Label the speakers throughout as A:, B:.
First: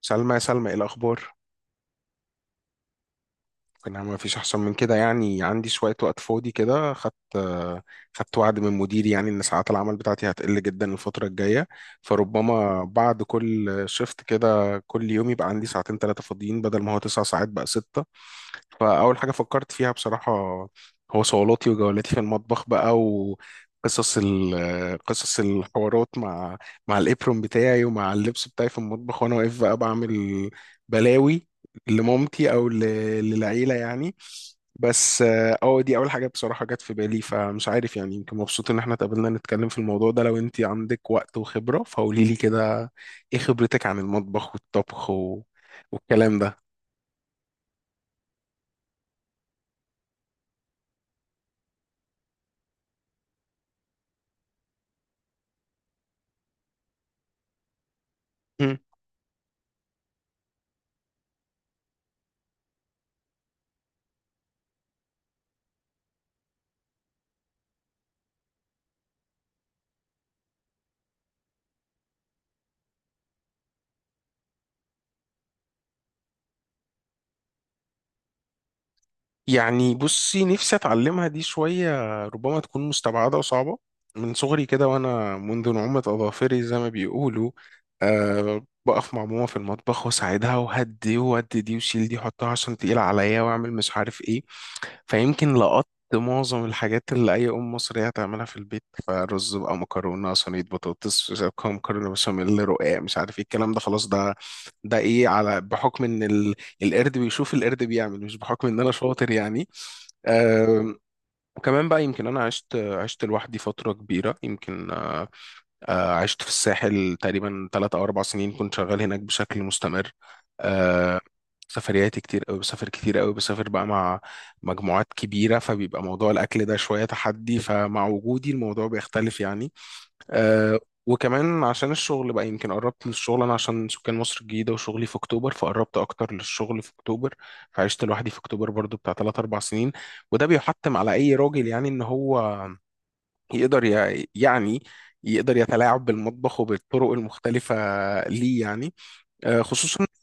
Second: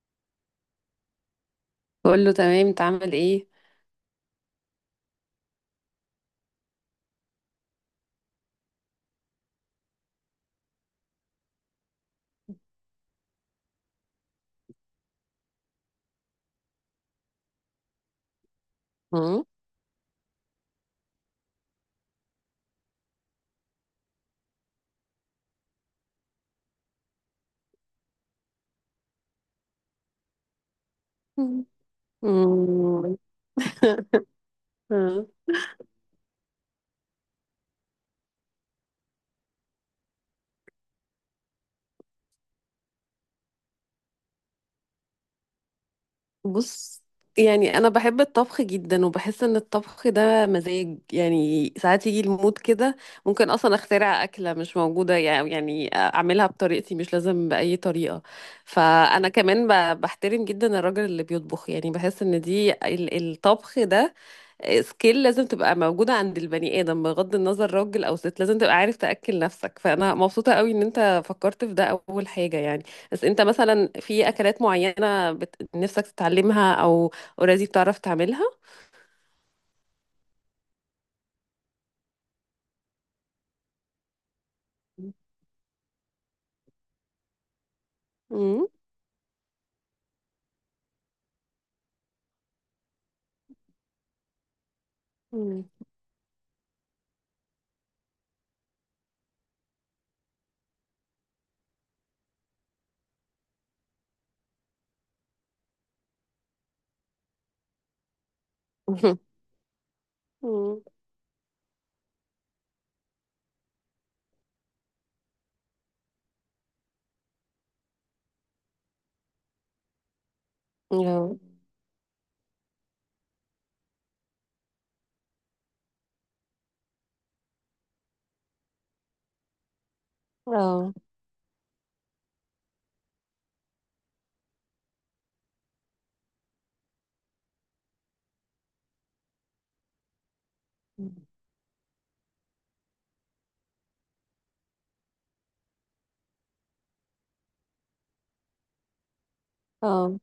A: سلمى، يا سلمى، ايه الاخبار؟
B: بقول له تمام، انت عامل ايه؟
A: انا ما فيش احسن من كده. يعني عندي شويه وقت فاضي كده، خدت وعد من مديري يعني ان ساعات العمل بتاعتي هتقل جدا الفتره الجايه. فربما بعد كل شيفت كده كل يوم يبقى عندي ساعتين ثلاثه فاضيين بدل ما هو 9 ساعات بقى 6. فأول حاجة
B: مم.
A: فكرت فيها بصراحة هو صولاتي وجولاتي في المطبخ بقى، وقصص قصص الحوارات مع الإبرون بتاعي ومع اللبس بتاعي في المطبخ وأنا واقف بقى بعمل بلاوي
B: مم.
A: لمامتي أو
B: مم.
A: للعيلة يعني. بس
B: آه.
A: دي أول حاجة بصراحة جت في بالي. فمش عارف يعني، يمكن مبسوط إن احنا اتقابلنا نتكلم في الموضوع ده. لو أنت عندك وقت وخبرة فقولي لي كده، إيه خبرتك عن المطبخ والطبخ والكلام ده؟
B: بص، يعني انا بحب الطبخ جدا وبحس ان الطبخ ده مزاج. يعني ساعات يجي المود كده ممكن اصلا اخترع اكله مش موجوده. يعني اعملها بطريقتي مش لازم باي طريقه. فانا كمان بحترم جدا الراجل اللي بيطبخ. يعني بحس ان دي الطبخ ده سكيل لازم تبقى موجودة عند البني آدم، بغض النظر راجل أو ست لازم تبقى عارف تأكل نفسك. فأنا مبسوطة قوي إن أنت فكرت في ده أول حاجة. يعني بس أنت مثلا في أكلات معينة نفسك تتعلمها أو أوريدي بتعرف تعملها؟
A: يعني بصي، نفسي اتعلمها دي شوية. ربما تكون مستبعدة وصعبة. من صغري كده وانا منذ نعومة اظافري زي ما بيقولوا،
B: مم.
A: بقف مع ماما في المطبخ واساعدها وهدي وودي دي وشيل دي حطها عشان تقيلة عليا واعمل مش عارف ايه. فيمكن
B: مم.
A: لقطت معظم الحاجات اللي أي أم مصرية هتعملها في البيت، فرز بقى، مكرونة صينية، بطاطس، مش عارف مكرونة بشاميل، رقاق، مش عارف ايه الكلام ده. خلاص ده ايه على بحكم ان القرد بيشوف القرد بيعمل، مش بحكم ان انا شاطر يعني.
B: مم.
A: وكمان بقى يمكن انا عشت لوحدي فتره كبيره يمكن. عشت في الساحل تقريبا 3 أو 4 سنين كنت شغال هناك بشكل مستمر. آه،
B: اه
A: سفرياتي كتير قوي، بسافر كتير قوي، بسافر بقى مع مجموعات كبيره، فبيبقى موضوع الاكل ده شويه تحدي، فمع وجودي الموضوع بيختلف يعني. أه
B: اه
A: وكمان عشان الشغل بقى، يمكن قربت من الشغل انا عشان سكان مصر الجديده وشغلي في اكتوبر، فقربت اكتر للشغل في اكتوبر. فعشت لوحدي في اكتوبر برضو بتاع 3 4 سنين. وده بيحتم على اي راجل يعني ان هو يقدر يعني يقدر يتلاعب بالمطبخ وبالطرق المختلفه. ليه يعني؟ خصوصا
B: اه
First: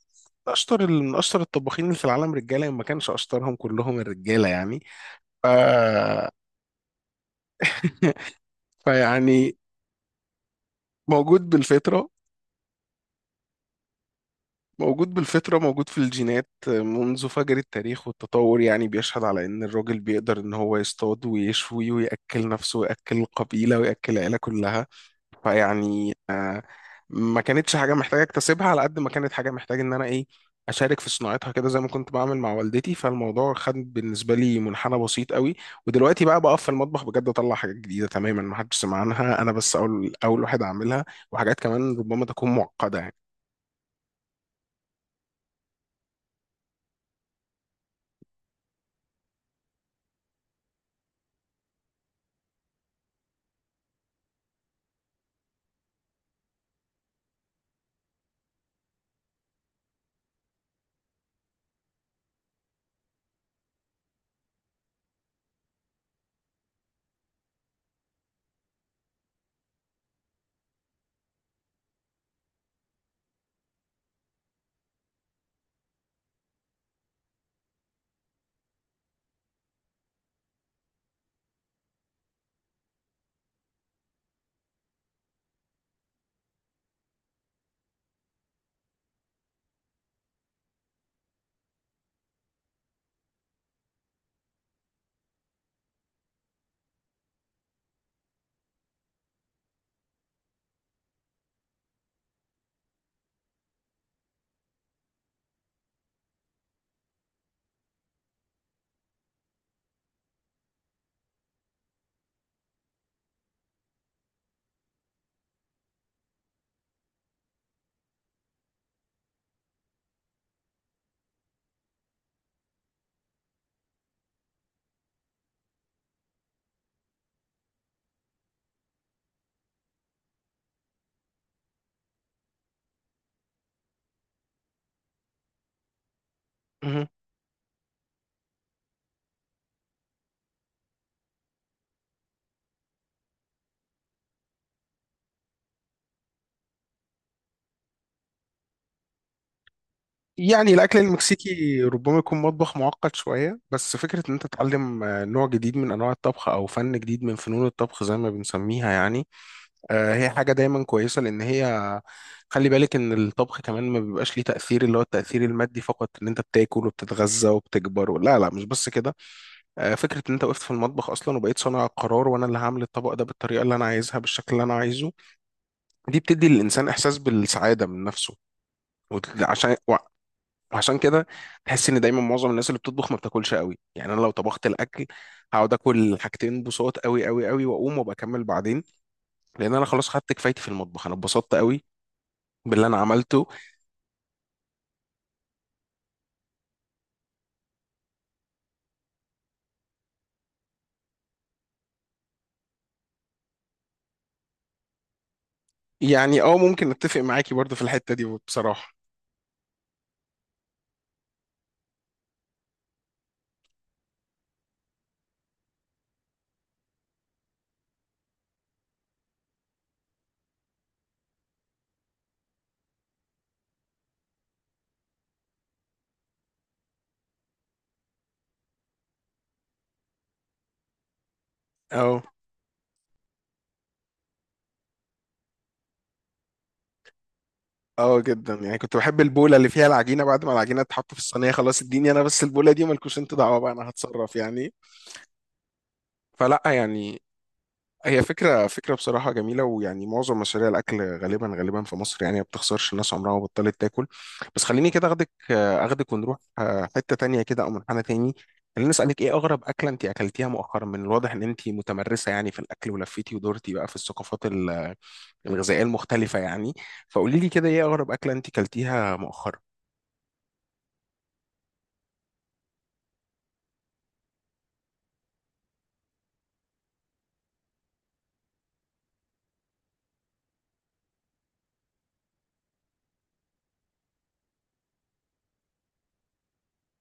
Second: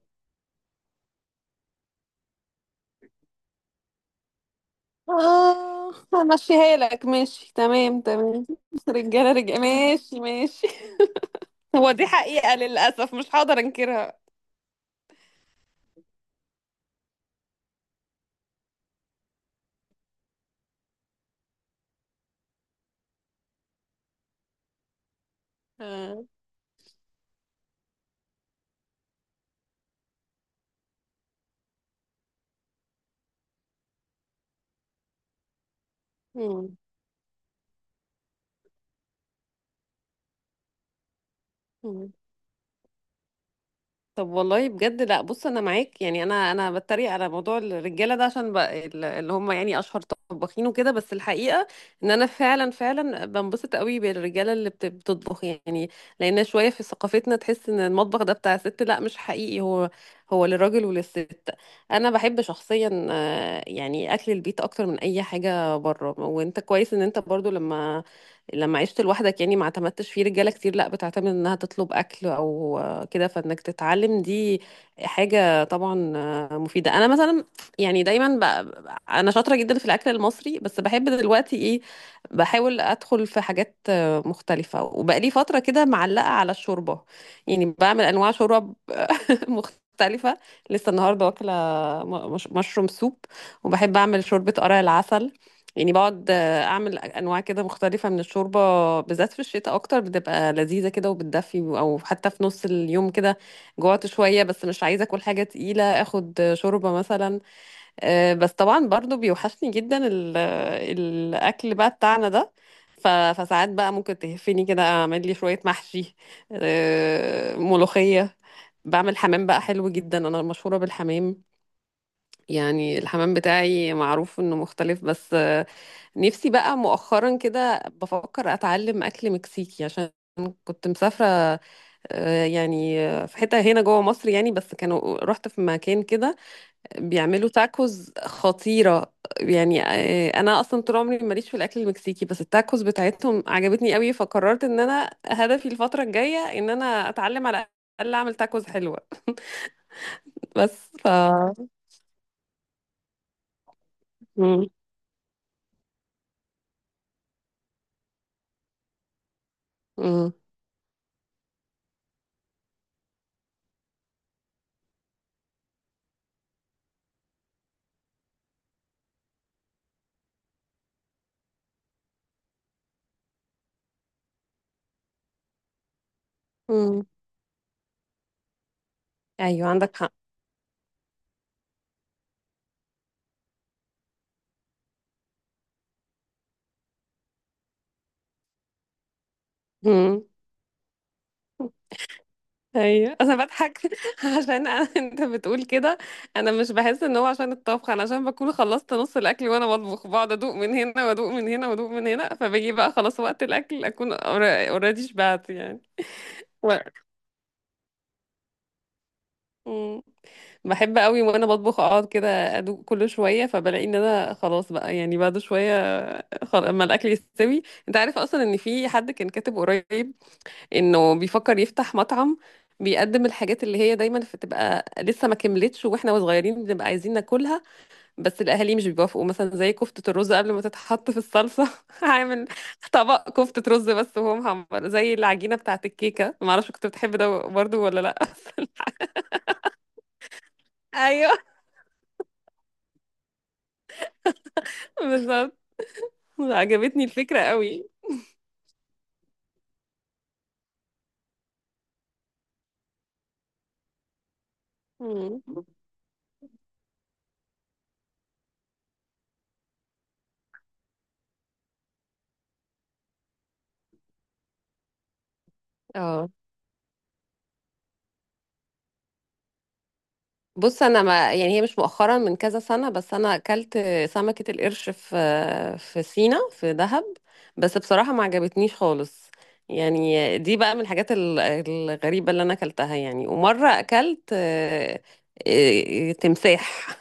A: اشطر من اشطر الطباخين اللي في العالم رجاله، إن ما كانش اشطرهم كلهم الرجاله يعني.
B: همشيها لك. ماشي، تمام تمام. رجالة
A: فيعني
B: رجالة، ماشي ماشي.
A: موجود
B: هو دي
A: بالفطره،
B: حقيقة، للأسف مش هقدر أنكرها.
A: موجود بالفطرة، موجود في الجينات. منذ فجر التاريخ والتطور يعني بيشهد على إن الراجل بيقدر إن هو يصطاد ويشوي ويأكل نفسه ويأكل القبيلة ويأكل العيلة كلها. فيعني
B: آه.
A: ما كانتش حاجة محتاجة اكتسبها، على قد ما كانت حاجة محتاجة إن أنا إيه، أشارك في صناعتها كده زي ما كنت بعمل مع والدتي. فالموضوع خد بالنسبة لي منحنى بسيط قوي. ودلوقتي بقى بقف في
B: مم.
A: المطبخ بجد، أطلع حاجات جديدة تماما ما حدش سمع عنها، أنا بس أول واحد أعملها. وحاجات كمان
B: مم.
A: ربما تكون معقدة يعني.
B: طب والله بجد لا. بص، انا معاك. يعني انا بتريق على موضوع الرجاله ده، عشان بقى اللي هم يعني اشهر طباخين وكده. بس الحقيقه ان انا فعلا فعلا بنبسط قوي بالرجاله اللي بتطبخ. يعني لان شويه في ثقافتنا تحس ان المطبخ ده بتاع ست. لا، مش حقيقي، هو هو للراجل وللست. انا بحب شخصيا يعني اكل البيت اكتر من اي حاجه بره. وانت كويس ان انت برضو لما عشت لوحدك يعني ما اعتمدتش في رجاله كتير، لا بتعتمد انها تطلب اكل او كده، فانك تتعلم دي حاجه طبعا مفيده. انا مثلا يعني انا شاطره جدا في الاكل المصري. بس بحب دلوقتي ايه، بحاول ادخل في حاجات مختلفه. وبقالي فتره كده معلقه على الشوربه. يعني بعمل انواع شوربه مختلفة. لسه النهاردة واكلة مشروم سوب. وبحب أعمل شوربة قرع العسل. يعني بقعد أعمل أنواع كده مختلفة من الشوربة، بالذات في الشتاء أكتر بتبقى لذيذة كده وبتدفي. أو حتى في نص اليوم كده جوعت شوية بس مش عايزة أكل حاجة تقيلة، آخد شوربة مثلا. بس طبعا برضو بيوحشني جدا الأكل بقى بتاعنا ده. فساعات بقى ممكن تهفني كده أعمل لي شوية محشي، ملوخية. بعمل حمام بقى حلو جدا، انا مشهورة بالحمام. يعني الحمام بتاعي معروف انه مختلف. بس نفسي بقى مؤخرا كده بفكر اتعلم اكل مكسيكي، عشان كنت مسافرة. يعني في حتة هنا جوه مصر يعني، بس كانوا رحت في مكان كده بيعملوا تاكوز خطيرة. يعني انا اصلا طول عمري ماليش في الاكل المكسيكي، بس التاكوز بتاعتهم عجبتني قوي. فقررت ان انا هدفي الفترة الجاية ان انا اتعلم على الاقل اعمل تاكوز حلوة.
A: يعني
B: بس
A: الأكل
B: ف
A: المكسيكي ربما يكون مطبخ معقد شوية، بس فكرة إن أنت
B: مم.
A: تتعلم نوع جديد من أنواع الطبخ أو فن جديد من فنون الطبخ زي ما بنسميها يعني، هي
B: مم.
A: حاجة دايما كويسة، لأن هي خلي بالك إن الطبخ كمان ما بيبقاش ليه تأثير اللي هو التأثير المادي فقط، إن أنت بتاكل وبتتغذى وبتكبر لا لا، مش بس كده. فكرة إن أنت وقفت في المطبخ أصلا وبقيت صانع القرار، وأنا اللي هعمل الطبق ده بالطريقة اللي أنا عايزها بالشكل اللي أنا عايزه، دي بتدي للإنسان
B: مم.
A: إحساس بالسعادة من نفسه. وت-
B: ايوه
A: عشان
B: عندك حق.
A: عشان كده تحس ان دايما معظم الناس اللي بتطبخ ما بتاكلش قوي. يعني انا لو طبخت الاكل هقعد اكل حاجتين بصوت قوي قوي قوي واقوم وبكمل بعدين، لان انا خلاص
B: مم.
A: خدت كفايتي في المطبخ، انا اتبسطت قوي باللي انا
B: ايوه انا
A: عملته.
B: بضحك عشان أنا انت بتقول كده. انا مش بحس ان هو عشان الطبخ، انا عشان بكون خلصت نص الاكل وانا بطبخ، بقعد ادوق من هنا وادوق من هنا وادوق من هنا. فبيجي بقى خلاص وقت الاكل اكون اوريدي شبعت يعني.
A: يعني اه،
B: و...
A: ممكن اتفق معاكي برضو في الحتة دي بصراحة.
B: مم. بحب قوي وانا بطبخ اقعد كده ادوق كل شويه، فبلاقي ان انا خلاص بقى يعني بعد شويه اما الاكل يستوي. انت عارف اصلا ان في حد كان كاتب قريب انه بيفكر يفتح مطعم بيقدم الحاجات اللي هي دايما بتبقى لسه ما كملتش واحنا صغيرين بنبقى عايزين ناكلها، بس الاهالي مش بيوافقوا. مثلا زي كفتة الرز قبل ما تتحط في الصلصة.
A: اه
B: هعمل طبق كفتة رز بس وهو محمر زي العجينة بتاعة الكيكة. ما اعرفش كنت بتحب ده برضو ولا لا؟
A: اه، جدا يعني كنت بحب البوله اللي فيها العجينه بعد ما العجينه تتحط في
B: ايوه
A: الصينيه. خلاص اديني انا بس البوله دي، ومالكوش انتوا دعوه بقى، انا هتصرف يعني.
B: بالظبط.
A: فلا
B: عجبتني
A: يعني،
B: الفكرة قوي.
A: هي فكرة فكرة بصراحة جميلة. ويعني معظم مشاريع الأكل غالبا غالبا في مصر يعني ما بتخسرش، الناس عمرها ما بطلت تاكل. بس خليني كده أخدك
B: مم.
A: أخدك ونروح حتة تانية كده أو منحنى تاني. خليني أسألك، إيه أغرب أكلة أنت أكلتيها مؤخرا؟ من الواضح إن أنت متمرسة يعني في الأكل، ولفيتي ودورتي بقى في الثقافات الغذائية
B: اه.
A: المختلفة يعني. فقولي لي كده، إيه أغرب أكلة أنت أكلتيها مؤخرا؟
B: بص انا ما يعني هي مش مؤخرا، من كذا سنه، بس انا اكلت سمكه القرش في سينا في دهب. بس بصراحه ما عجبتنيش خالص. يعني دي بقى من الحاجات الغريبه اللي انا اكلتها. يعني ومره اكلت تمساح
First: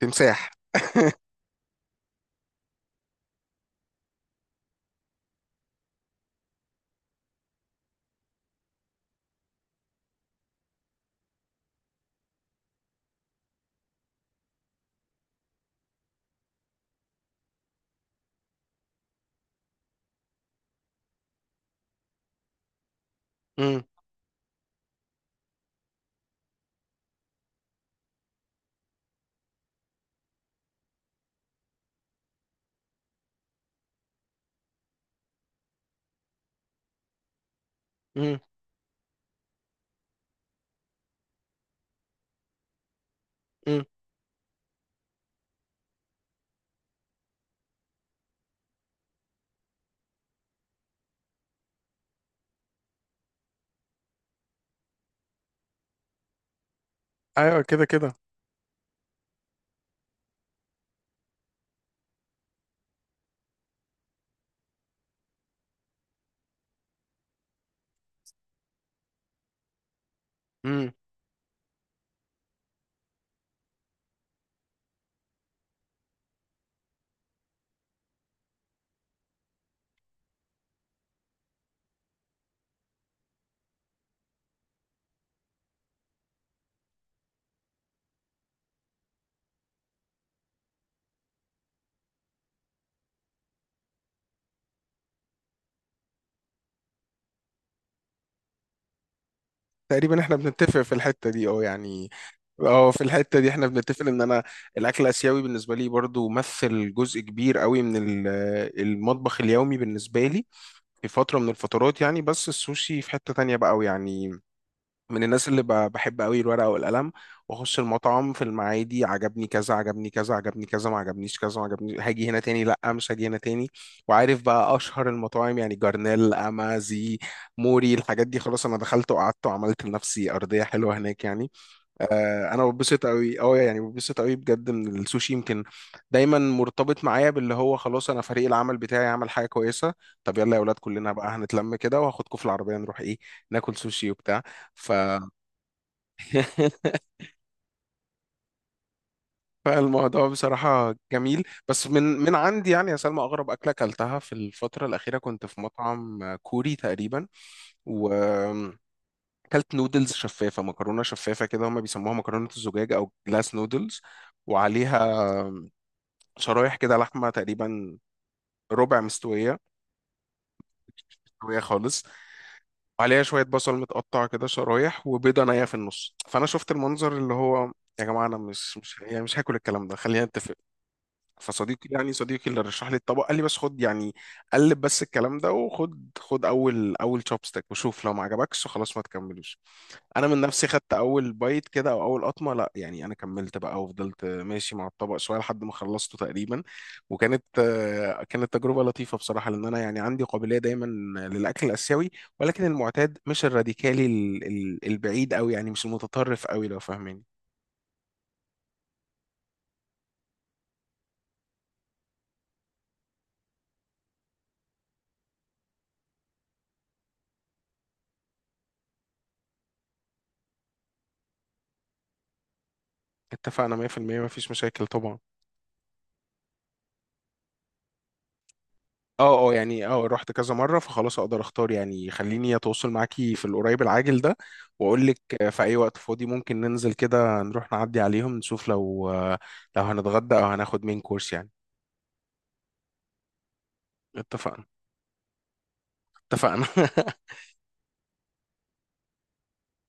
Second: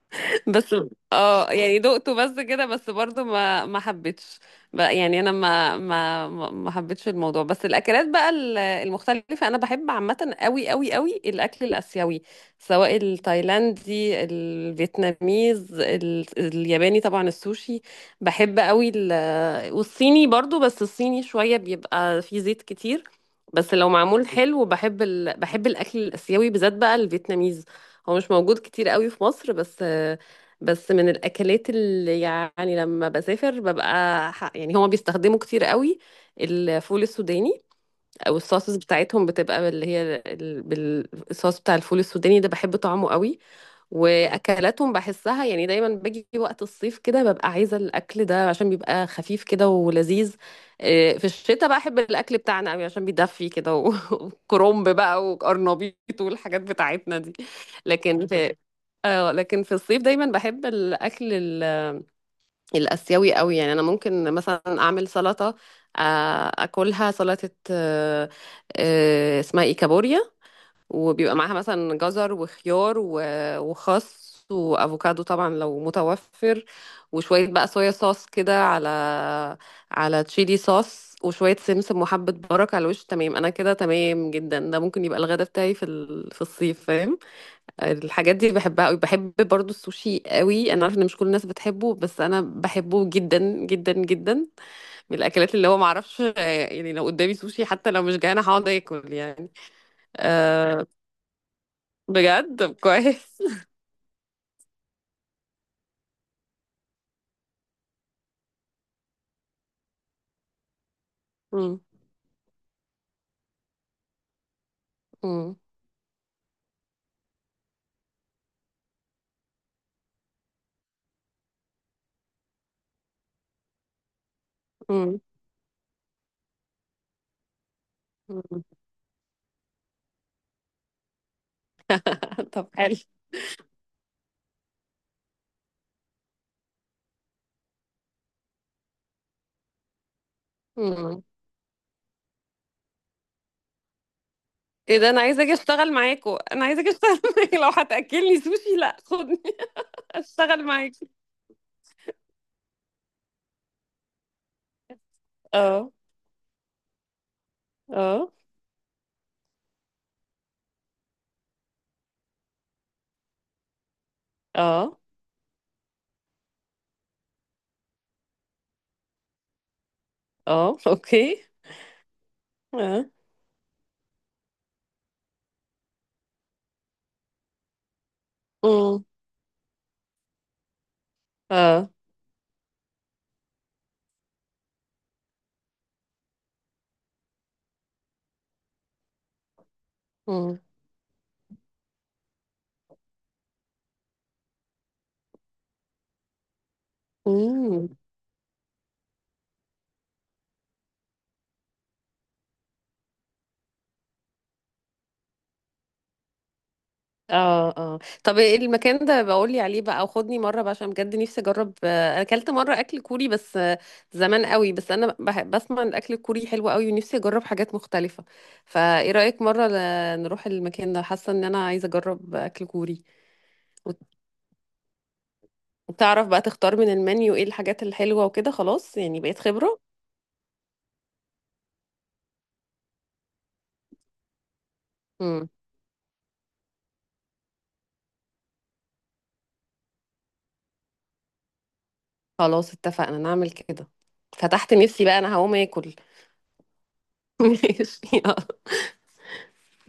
A: تمساح؟
B: بس. اه يعني دقته بس كده، بس برضو ما حبيتش بقى. يعني انا ما حبيتش الموضوع. بس الاكلات بقى المختلفه، انا بحب عامه قوي قوي قوي الاكل الاسيوي، سواء التايلاندي، الفيتناميز، الياباني، طبعا السوشي بحب قوي والصيني برضو. بس الصيني شويه بيبقى فيه زيت كتير، بس
A: امم.
B: لو معمول حلو بحب بحب الاكل الاسيوي، بالذات بقى الفيتناميز. هو مش موجود كتير قوي في مصر، بس من الاكلات اللي يعني لما بسافر ببقى يعني هما بيستخدموا كتير قوي الفول السوداني. او
A: امم.
B: الصوصز بتاعتهم بتبقى اللي هي الصوص بتاع الفول السوداني ده، بحب طعمه قوي.
A: امم.
B: واكلاتهم بحسها يعني دايما باجي وقت الصيف كده ببقى عايزه الاكل ده عشان بيبقى خفيف كده ولذيذ. إيه، في الشتاء بقى احب الاكل بتاعنا قوي عشان بيدفي كده وكرنب بقى وقرنبيط والحاجات بتاعتنا دي.
A: أيوه، كده كده.
B: لكن في اه لكن في الصيف دايما بحب الاكل الاسيوي قوي. يعني انا ممكن مثلا اعمل سلطه، اكلها سلطه. اسمها ايه، كابوريا. وبيبقى معاها مثلا جزر وخيار وخس وافوكادو، طبعا لو متوفر. وشويه بقى صويا صوص كده على تشيلي صوص وشويه سمسم وحبه بركه على الوش. تمام، انا كده تمام جدا. ده ممكن يبقى الغدا بتاعي في في الصيف، فاهم. الحاجات دي بحبها قوي. بحب برضو السوشي قوي، انا عارفه ان مش كل الناس بتحبه، بس انا بحبه جدا جدا جدا. من الاكلات اللي هو معرفش. يعني لو قدامي سوشي حتى لو مش جعانه هقعد اكل يعني.
A: تقريبا احنا بنتفق
B: أه
A: في الحتة دي، اه يعني.
B: بجد. طب
A: اه، في الحتة
B: كويس.
A: دي احنا بنتفق، ان انا الاكل الاسيوي بالنسبة لي برضو مثل جزء كبير قوي من المطبخ اليومي بالنسبة لي في فترة من
B: مم،
A: الفترات يعني. بس السوشي في حتة تانية بقى يعني. من الناس
B: مم،
A: اللي بحب قوي الورقه والقلم، واخش المطعم في المعادي، عجبني كذا، عجبني كذا، عجبني كذا، ما عجبنيش كذا، ما عجبنيش هاجي هنا تاني، لا مش هاجي هنا تاني. وعارف بقى اشهر
B: مم،
A: المطاعم يعني، جرنيل، اما زي موري، الحاجات دي
B: مم.
A: خلاص، انا دخلت وقعدت وعملت لنفسي ارضيه حلوه هناك يعني. انا
B: طب حلو.
A: ببسط قوي، اه يعني، ببسط قوي بجد من السوشي يمكن. دايما مرتبط معايا باللي هو خلاص انا فريق العمل بتاعي عمل حاجه كويسه، طب يلا يا اولاد كلنا
B: مم.
A: بقى هنتلم كده وهاخدكم في العربيه نروح ايه، ناكل سوشي وبتاع. ف
B: ايه ده، انا عايزه اجي اشتغل معاكو، انا عايزه اجي اشتغل معاكو. لو هتاكلني سوشي لا، خدني.
A: فالموضوع
B: اشتغل
A: بصراحة
B: معاكو.
A: جميل. بس من عندي يعني يا سلمى، أغرب أكلة أكلتها في الفترة الأخيرة كنت في
B: اه
A: مطعم كوري تقريبا، و
B: اه
A: أكلت نودلز شفافة، مكرونة شفافة كده، هما بيسموها مكرونة الزجاج أو جلاس نودلز،
B: اه
A: وعليها شرايح كده لحمة تقريبا ربع مستوية،
B: اه اوكي.
A: مستوية خالص،
B: اه.
A: وعليها شوية بصل متقطع كده شرايح، وبيضة نية في النص. فأنا شفت المنظر اللي هو، يا جماعة أنا مش مش
B: مم،
A: يعني مش هاكل الكلام ده، خلينا نتفق. فصديقي
B: اه.
A: يعني صديقي اللي رشح لي الطبق قال لي بس خد يعني، قلب بس الكلام ده، وخد اول تشوبستيك وشوف، لو ما عجبكش خلاص ما تكملوش. انا من
B: مم.
A: نفسي خدت اول بايت كده او اول قطمه، لا يعني انا كملت بقى وفضلت ماشي مع الطبق شويه لحد ما خلصته تقريبا. وكانت
B: امم.
A: آه، كانت تجربه لطيفه بصراحه، لان انا يعني عندي قابليه دايما للاكل الاسيوي، ولكن المعتاد مش الراديكالي البعيد قوي يعني، مش المتطرف قوي لو فاهماني.
B: اه اه طب ايه المكان ده، بقولي عليه بقى او خدني مره بقى، عشان بجد نفسي اجرب. انا اكلت مره اكل كوري بس زمان قوي. بس انا بسمع ان الاكل الكوري حلو قوي ونفسي اجرب حاجات مختلفه. فايه رايك مره نروح المكان ده؟ حاسه ان انا عايزه اجرب اكل كوري.
A: اتفقنا
B: وت-
A: 100% مفيش مشاكل طبعا.
B: وتعرف بقى تختار من المنيو ايه الحاجات الحلوه وكده، خلاص يعني بقيت
A: اه اه
B: خبره.
A: يعني، اه رحت كذا مرة فخلاص اقدر اختار يعني. خليني اتواصل معاكي في القريب العاجل ده، واقول لك
B: امم.
A: في اي وقت فاضي ممكن ننزل كده، نروح نعدي عليهم، نشوف لو هنتغدى او هناخد مين كورس يعني.
B: خلاص اتفقنا نعمل كده.
A: اتفقنا.
B: فتحت نفسي بقى، انا هقوم اكل.
A: اتفقنا.
B: ماشي.